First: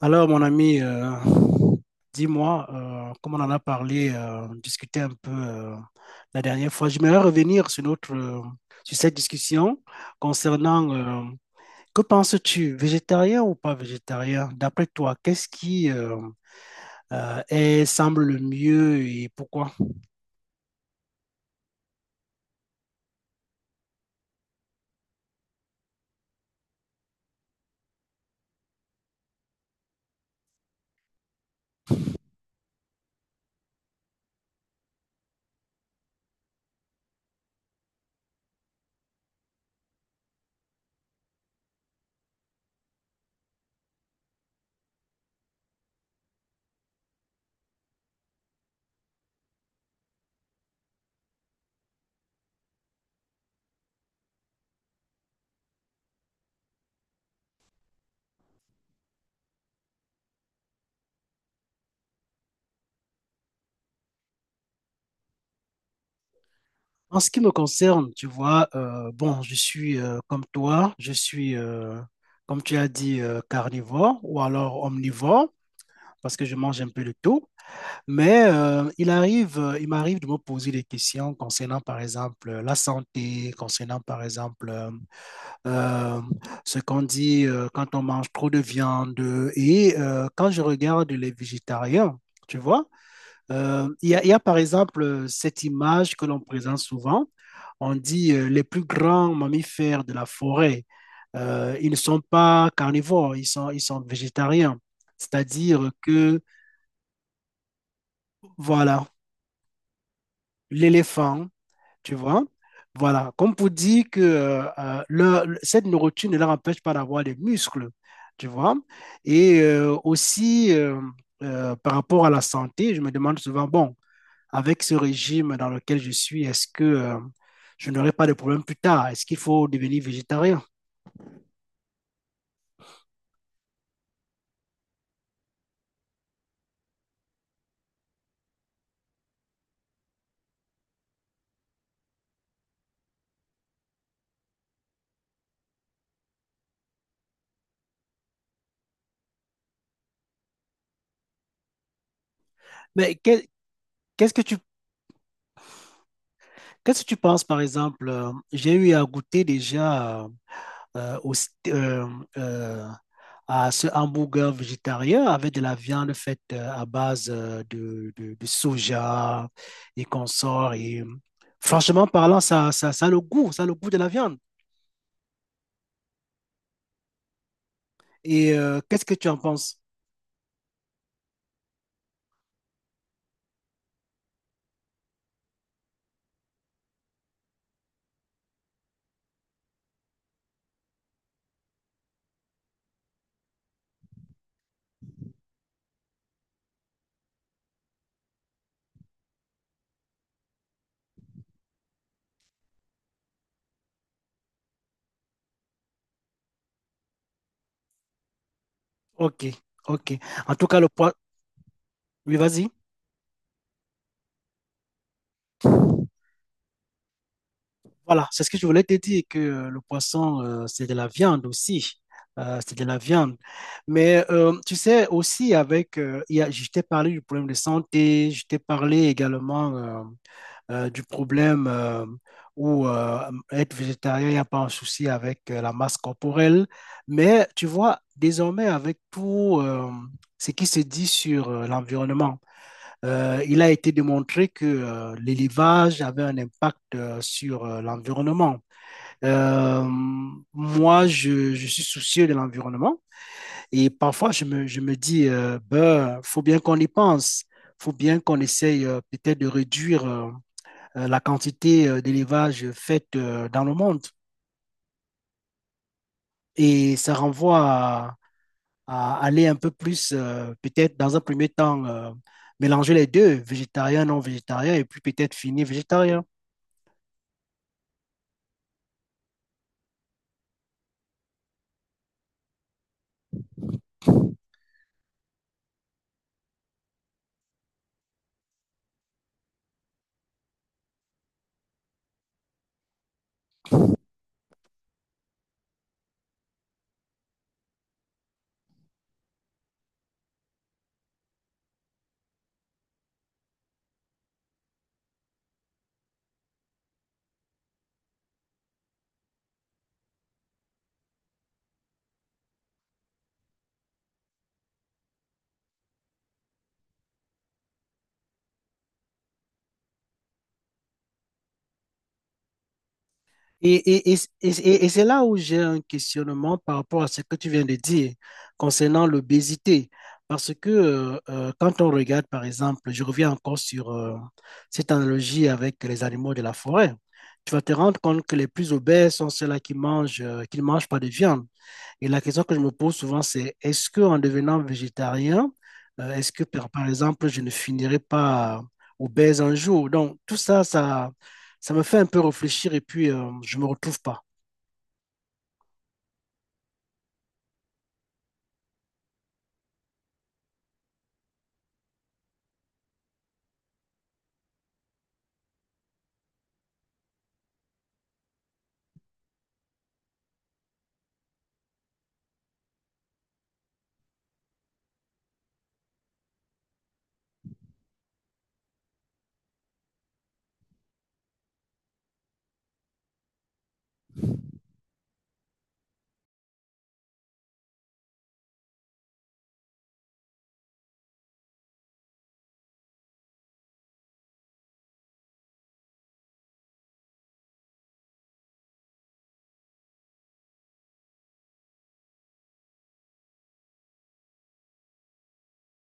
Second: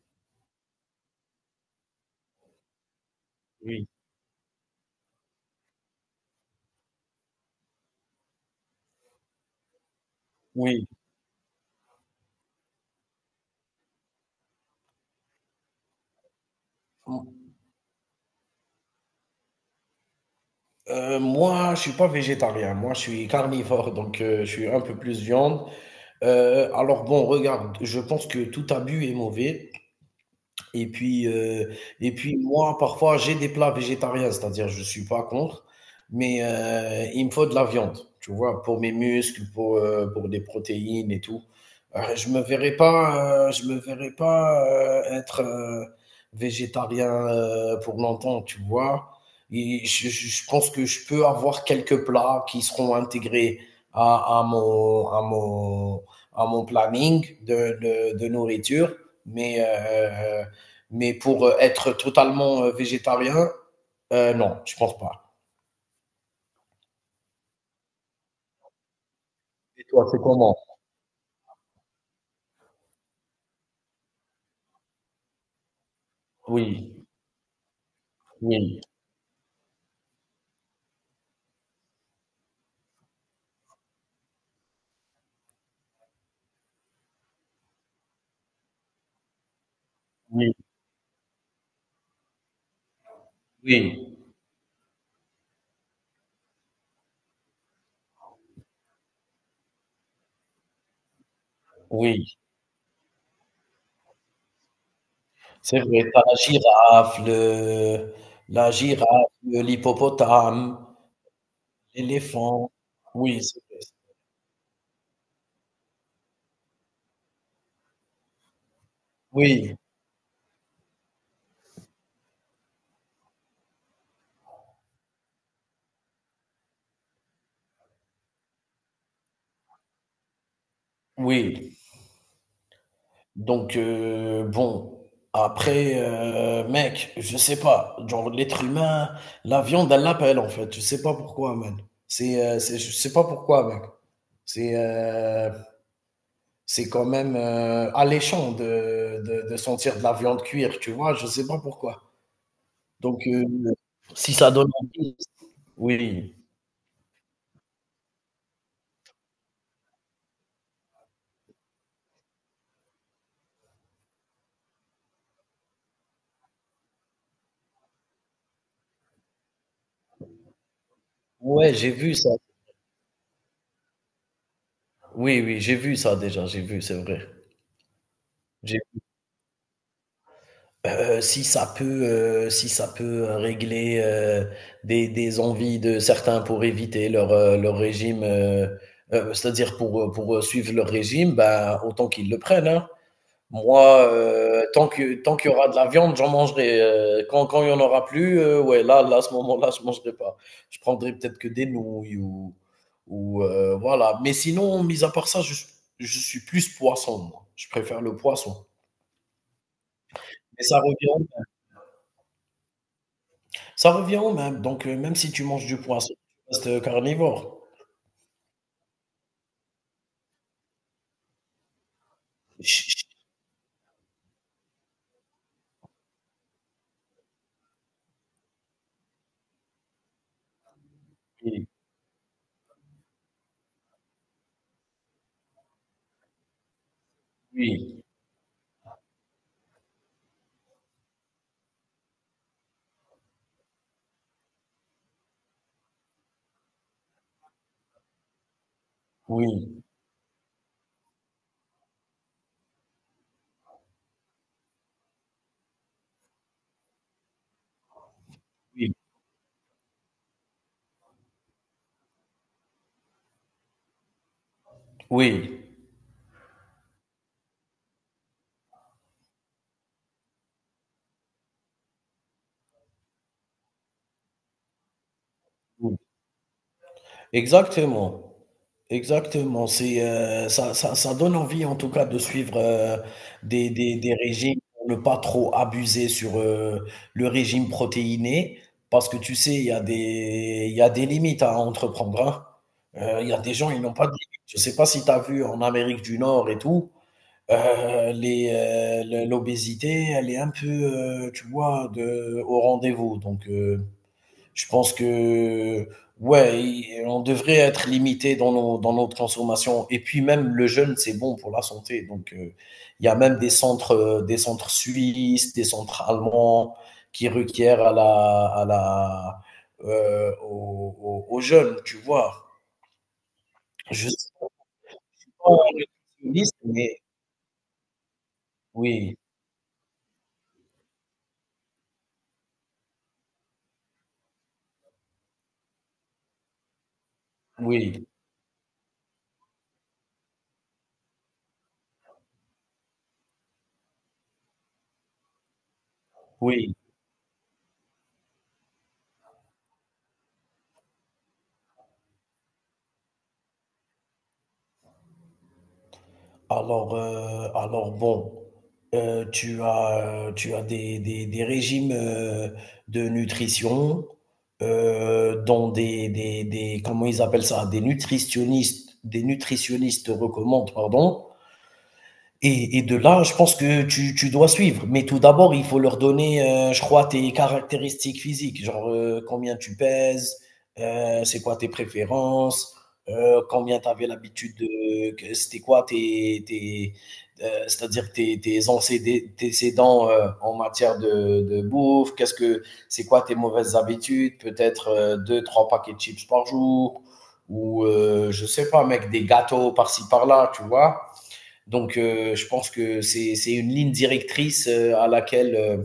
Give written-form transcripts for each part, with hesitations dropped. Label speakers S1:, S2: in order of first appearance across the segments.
S1: Alors, mon ami, dis-moi, comme on en a
S2: Oui,
S1: parlé, discuté un peu la dernière fois, j'aimerais revenir sur notre, sur cette discussion
S2: oui.
S1: concernant, que penses-tu, végétarien ou pas végétarien? D'après toi, qu'est-ce qui
S2: M
S1: est, semble le mieux et pourquoi?
S2: moi, je suis pas végétarien. Moi, je suis carnivore, donc je suis un peu plus viande. Alors bon, regarde, je pense que tout abus est mauvais. Et puis, heu et puis moi, parfois, j'ai des plats végétariens, c'est-à-dire je suis pas contre, mais il me faut de la viande, tu vois? Pour mes muscles, pour des protéines et tout. Je me verrais pas, être, végétarien, pour longtemps, tu vois? Et je pense que je peux avoir quelques plats qui seront intégrés à à mon à mon à mon planning de nourriture, mais heu mais pour être totalement végétarien, non, je pense pas.
S1: En ce qui me concerne, tu vois, bon, je
S2: Et
S1: suis
S2: toi, c'est
S1: comme
S2: comment?
S1: toi, je suis, comme tu as dit, carnivore ou alors omnivore, parce que je mange un peu
S2: Oui,
S1: de tout. Mais
S2: oui,
S1: il arrive, il m'arrive de me poser des questions concernant, par exemple, la santé, concernant, par exemple, euh, ce qu'on dit quand on mange trop de viande. Et quand
S2: oui,
S1: je regarde les végétariens, tu vois, il y
S2: oui,
S1: a, par exemple, cette image que l'on présente souvent. On dit les plus grands mammifères de la forêt, ils ne sont
S2: oui.
S1: pas carnivores, ils sont végétariens.
S2: C'est
S1: C'est-à-dire
S2: vrai, t'as la
S1: que,
S2: girafe, la girafe,
S1: voilà,
S2: l'hippopotame,
S1: l'éléphant. Tu vois.
S2: l'éléphant.
S1: Voilà,
S2: Oui,
S1: comme
S2: c'est
S1: pour
S2: vrai.
S1: dire que cette nourriture ne leur empêche pas d'avoir des muscles, tu vois. Et
S2: Oui,
S1: aussi, par rapport à la santé, je me demande souvent, bon, avec ce régime dans lequel je suis, est-ce que je n'aurai pas de problème plus tard? Est-ce qu'il faut devenir végétarien?
S2: oui. Donc, bon, après, mec, je sais pas. Genre, l'être humain, la viande, elle l'appelle, en fait. Je sais pas pourquoi, man. C'est, je sais pas pourquoi, mec. C'est, euh, C'est quand même alléchant de sentir de la viande cuire, tu vois? Je sais pas pourquoi.
S1: Mais
S2: Donc,
S1: que- qu'est-ce
S2: si
S1: que
S2: ça
S1: tu,
S2: donne envie. Oui.
S1: qu'est-ce que tu penses, par exemple? J'ai eu à goûter déjà. Euh, au- st- euh, euh, à ce hamburger végétarien avec de la viande faite à base de soja et consorts. Et
S2: Ouais, j'ai
S1: franchement
S2: vu ça.
S1: parlant, ça a le goût, ça a le goût de la viande.
S2: Oui, oui, j'ai vu ça déjà, j'ai vu, c'est vrai.
S1: Et
S2: J'ai
S1: qu'est-ce que tu en penses?
S2: heu, si ça peut, si ça peut régler, des envies de certains pour éviter leur régime, c'est-à-dire pour suivre leur régime, bah, autant qu'ils le prennent, hein. Moi, tant qu'il y aura de la viande, j'en mangerai, quand il y en aura plus, ouais, à ce moment-là, je ne mangerai pas. Je prendrai peut-être que des nouilles ou, voilà. Mais sinon, mis à part ça, je suis plus poisson, moi. Je préfère le poisson.
S1: Ok, ok. En
S2: Mais
S1: tout
S2: ça
S1: cas, le poids.
S2: revient
S1: Oui, vas-y.
S2: ça revient au même. Donc même si tu manges du poisson, tu restes, carnivore.
S1: Voilà, c'est ce que je voulais te dire, que le poisson, c'est de la viande aussi. C'est
S2: Ch
S1: de la
S2: ch
S1: viande. Mais tu sais, aussi, je t'ai parlé du problème de santé, je t'ai parlé également du
S2: Oui,
S1: problème où être végétarien, il n'y a pas un souci avec la masse corporelle. Mais tu vois,
S2: oui,
S1: désormais, avec tout ce qui se dit sur l'environnement, il a été démontré que l'élevage avait un impact sur l'environnement. Euh,
S2: oui,
S1: moi, je suis soucieux de l'environnement et parfois je me dis, ben, faut bien qu'on y pense, faut bien qu'on essaye peut-être de réduire la quantité d'élevage faite dans le monde.
S2: oui,
S1: Et ça renvoie à aller un peu plus, peut-être dans un premier temps, mélanger les deux, végétarien, non végétarien, et puis peut-être finir
S2: oui.
S1: végétarien.
S2: Exactement. Exactement. C'est, ça ça ça donne envie en tout cas de suivre, des régimes pour ne pas trop abuser sur, le régime protéiné. Parce que tu sais, il y a des limites à entreprendre, hein. Il y a des gens, ils n'ont pas de limites. Je ne sais pas si tu as vu en Amérique du Nord et tout, heu, les, le l'obésité, elle est un peu, tu vois, de au rendez-vous, donc je pense que ouais, on devrait être limité dans notre consommation. Et puis même le jeûne, c'est bon pour la santé. Donc il y a même des centres suisses, des centres allemands qui requièrent à la, au, au, au jeûne, tu vois.
S1: Et,
S2: Je
S1: et, et,
S2: sais
S1: et- et et c'est là où
S2: pas
S1: j'ai un questionnement
S2: nutritionniste,
S1: par
S2: mais
S1: rapport à ce que tu viens de dire concernant
S2: oui,
S1: l'obésité. Parce que quand on regarde, par exemple, je reviens encore sur cette analogie avec les animaux de la forêt, tu vas te rendre
S2: oui,
S1: compte que les plus obèses sont ceux-là qui ne mangent pas de viande. Et la question que je me pose souvent, c'est est-ce que en devenant végétarien, est-ce que
S2: oui.
S1: par exemple, je ne finirai pas obèse un jour? Donc, tout ça, ça me fait un peu réfléchir et puis je ne me retrouve pas.
S2: Alors, bon, tu as des régimes de nutrition, dont comment ils appellent ça, des nutritionnistes recommandent, pardon, de là, je pense que tu dois suivre. Mais tout d'abord, il faut leur donner, je crois, tes caractéristiques physiques. Genre, combien tu pèses, c'est quoi tes préférences, combien tu avais l'habitude c'est-à-dire tes antécédents en matière de bouffe, qu'est-ce que c'est quoi tes mauvaises habitudes, peut-être deux, trois paquets de chips par jour, ou je sais pas, mec, des gâteaux par-ci par-là, tu vois. Donc, je pense que c'est une ligne directrice à laquelle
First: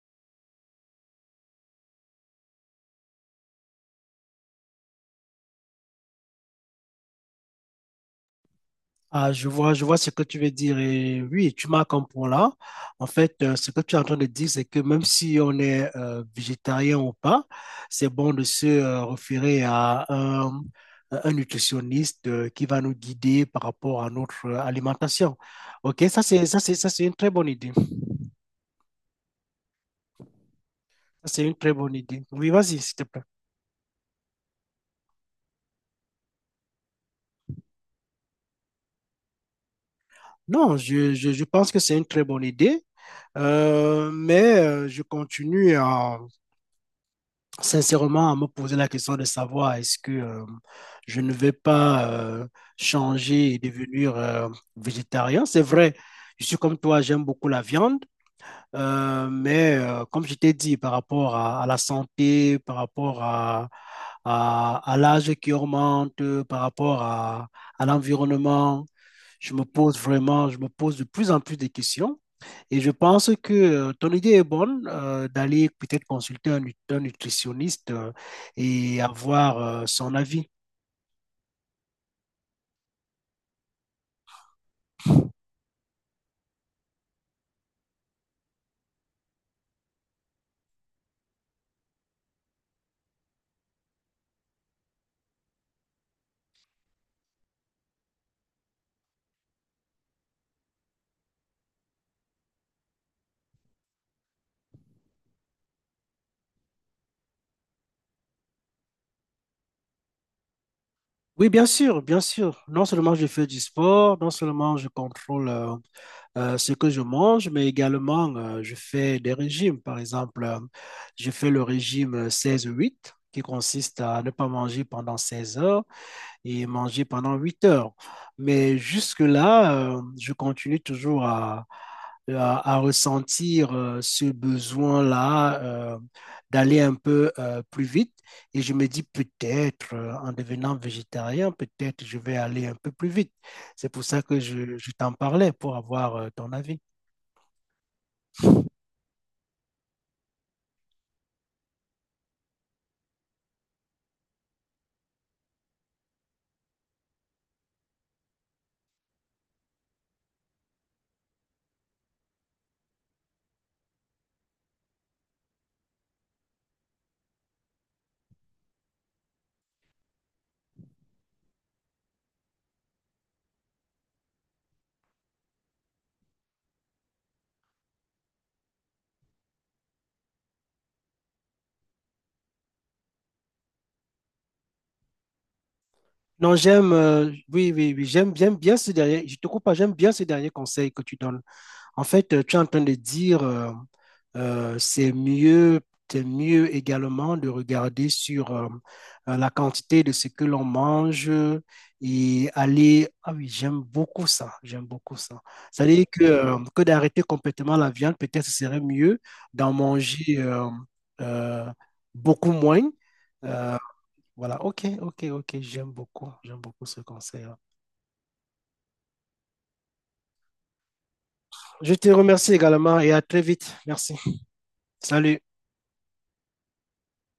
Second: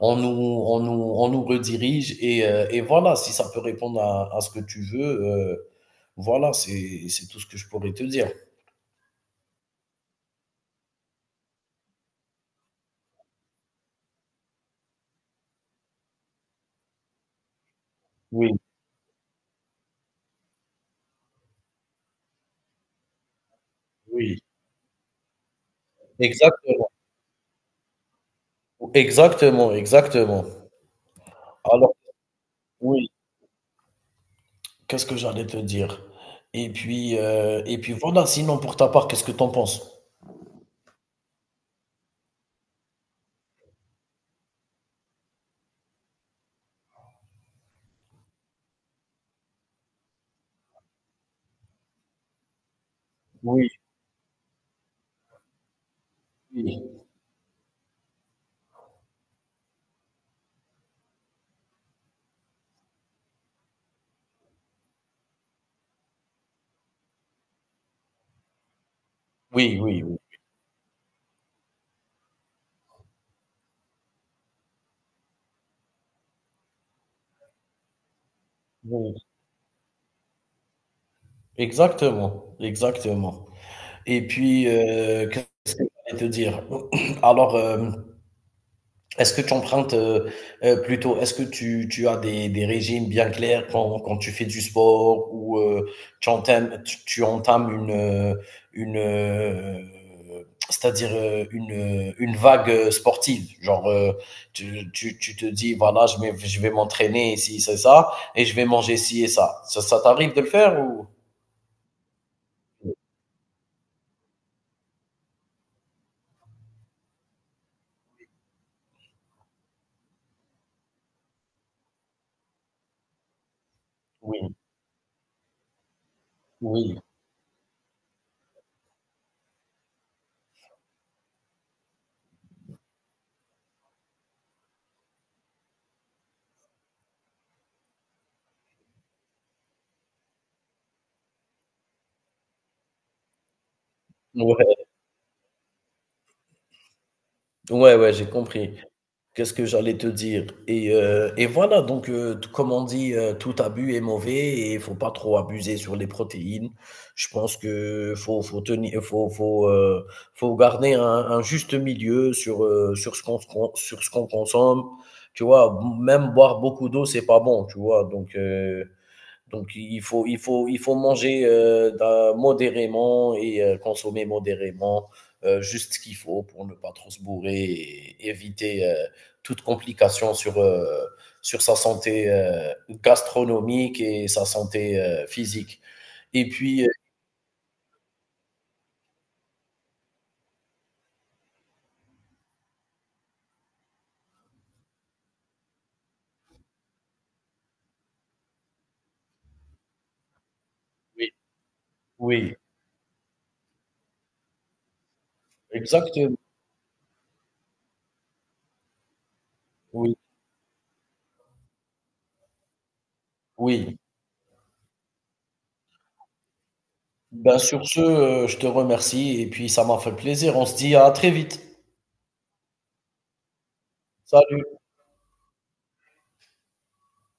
S2: on nous redirige. Et voilà, si ça peut répondre à ce que tu veux, voilà, c'est tout ce que je pourrais te dire.
S1: Ah, je vois ce que tu veux dire. Et oui, tu marques un point là. En fait, ce que tu es en train de dire, c'est que même si on est végétarien ou pas, c'est bon de
S2: Oui,
S1: se référer à un nutritionniste qui va nous guider par rapport à
S2: oui,
S1: notre alimentation. OK, ça
S2: exactement,
S1: c'est une très bonne idée. Ça,
S2: exactement, exactement.
S1: c'est une très bonne
S2: Alors,
S1: idée. Oui, vas-y, s'il te
S2: oui,
S1: plaît.
S2: qu'est-ce que j'allais te dire? Et puis voilà, sinon pour ta part, qu'est-ce que t'en penses?
S1: Non, je pense que c'est une très bonne idée. Mais je continue à sincèrement à me poser la question de savoir est-ce que je ne vais pas changer et
S2: Oui,
S1: devenir végétarien. C'est vrai, je suis comme toi,
S2: oui,
S1: j'aime beaucoup la viande. Mais comme je t'ai dit, par rapport à la santé, par rapport à, à l'âge qui augmente, par rapport à l'environnement,
S2: oui, oui, oui.
S1: je me pose de plus en plus de questions. Et je pense que ton idée est bonne d'aller peut-être consulter un nutritionniste et
S2: Oui.
S1: avoir son avis.
S2: Exactement, exactement. Et puis, euh, Et te dire. Alors, est-ce que tu empruntes plutôt, est-ce que tu as des régimes bien clairs quand tu fais du sport ou tu entames une c'est-à-dire une vague sportive. Genre, tu te dis, voilà, je vais m'entraîner ici, c'est ça, et je vais manger ci et ça. Ça t'arrive de le faire ou?
S1: Oui, bien sûr, bien sûr. Non seulement je fais du sport, non seulement je contrôle ce que je mange, mais également je fais des régimes. Par exemple, je fais le régime 16-8 qui consiste à ne pas
S2: Oui,
S1: manger pendant 16 heures et
S2: oui.
S1: manger pendant 8 heures. Mais jusque-là, je continue toujours à, à ressentir ce besoin-là d'aller un peu plus vite. Et je me dis peut-être, en devenant végétarien, peut-être je vais aller un peu plus vite. C'est pour ça que
S2: Ouais,
S1: je t'en parlais, pour avoir ton avis.
S2: ouais, ouais, j'ai compris. Qu'est-ce que j'allais te dire? Et voilà, donc comme on dit, tout abus est mauvais et il faut pas trop abuser sur les protéines. Je pense que faut tenir, faut garder un juste milieu sur ce qu'on consomme. Tu vois, même boire beaucoup d'eau, c'est pas bon. Tu vois, donc il faut manger modérément et consommer modérément juste ce qu'il faut pour ne pas trop se bourrer et éviter toute complication sur sa santé gastronomique et sa santé physique. Et
S1: Non,
S2: puis, euh,
S1: oui, oui, oui, j'aime bien ce dernier, je te coupe pas, j'aime bien ce dernier conseil que tu donnes. En fait, tu es en train de dire, euh, c'est mieux, c'est mieux également de regarder sur la quantité de ce que l'on mange
S2: oui,
S1: et
S2: oui,
S1: aller. Ah oui, j'aime beaucoup ça, j'aime beaucoup ça. C'est-à-dire
S2: exactement.
S1: que d'arrêter complètement la viande, peut-être ce serait mieux d'en
S2: Oui,
S1: manger euh, beaucoup moins. Euh,
S2: oui.
S1: voilà, ok, ok, ok, j'aime beaucoup ce
S2: Ben,
S1: conseil-là.
S2: sur ce, je te remercie et puis ça m'a fait plaisir. On se dit à très vite.
S1: Je te remercie également et à très vite. Merci.
S2: Salut.
S1: Salut.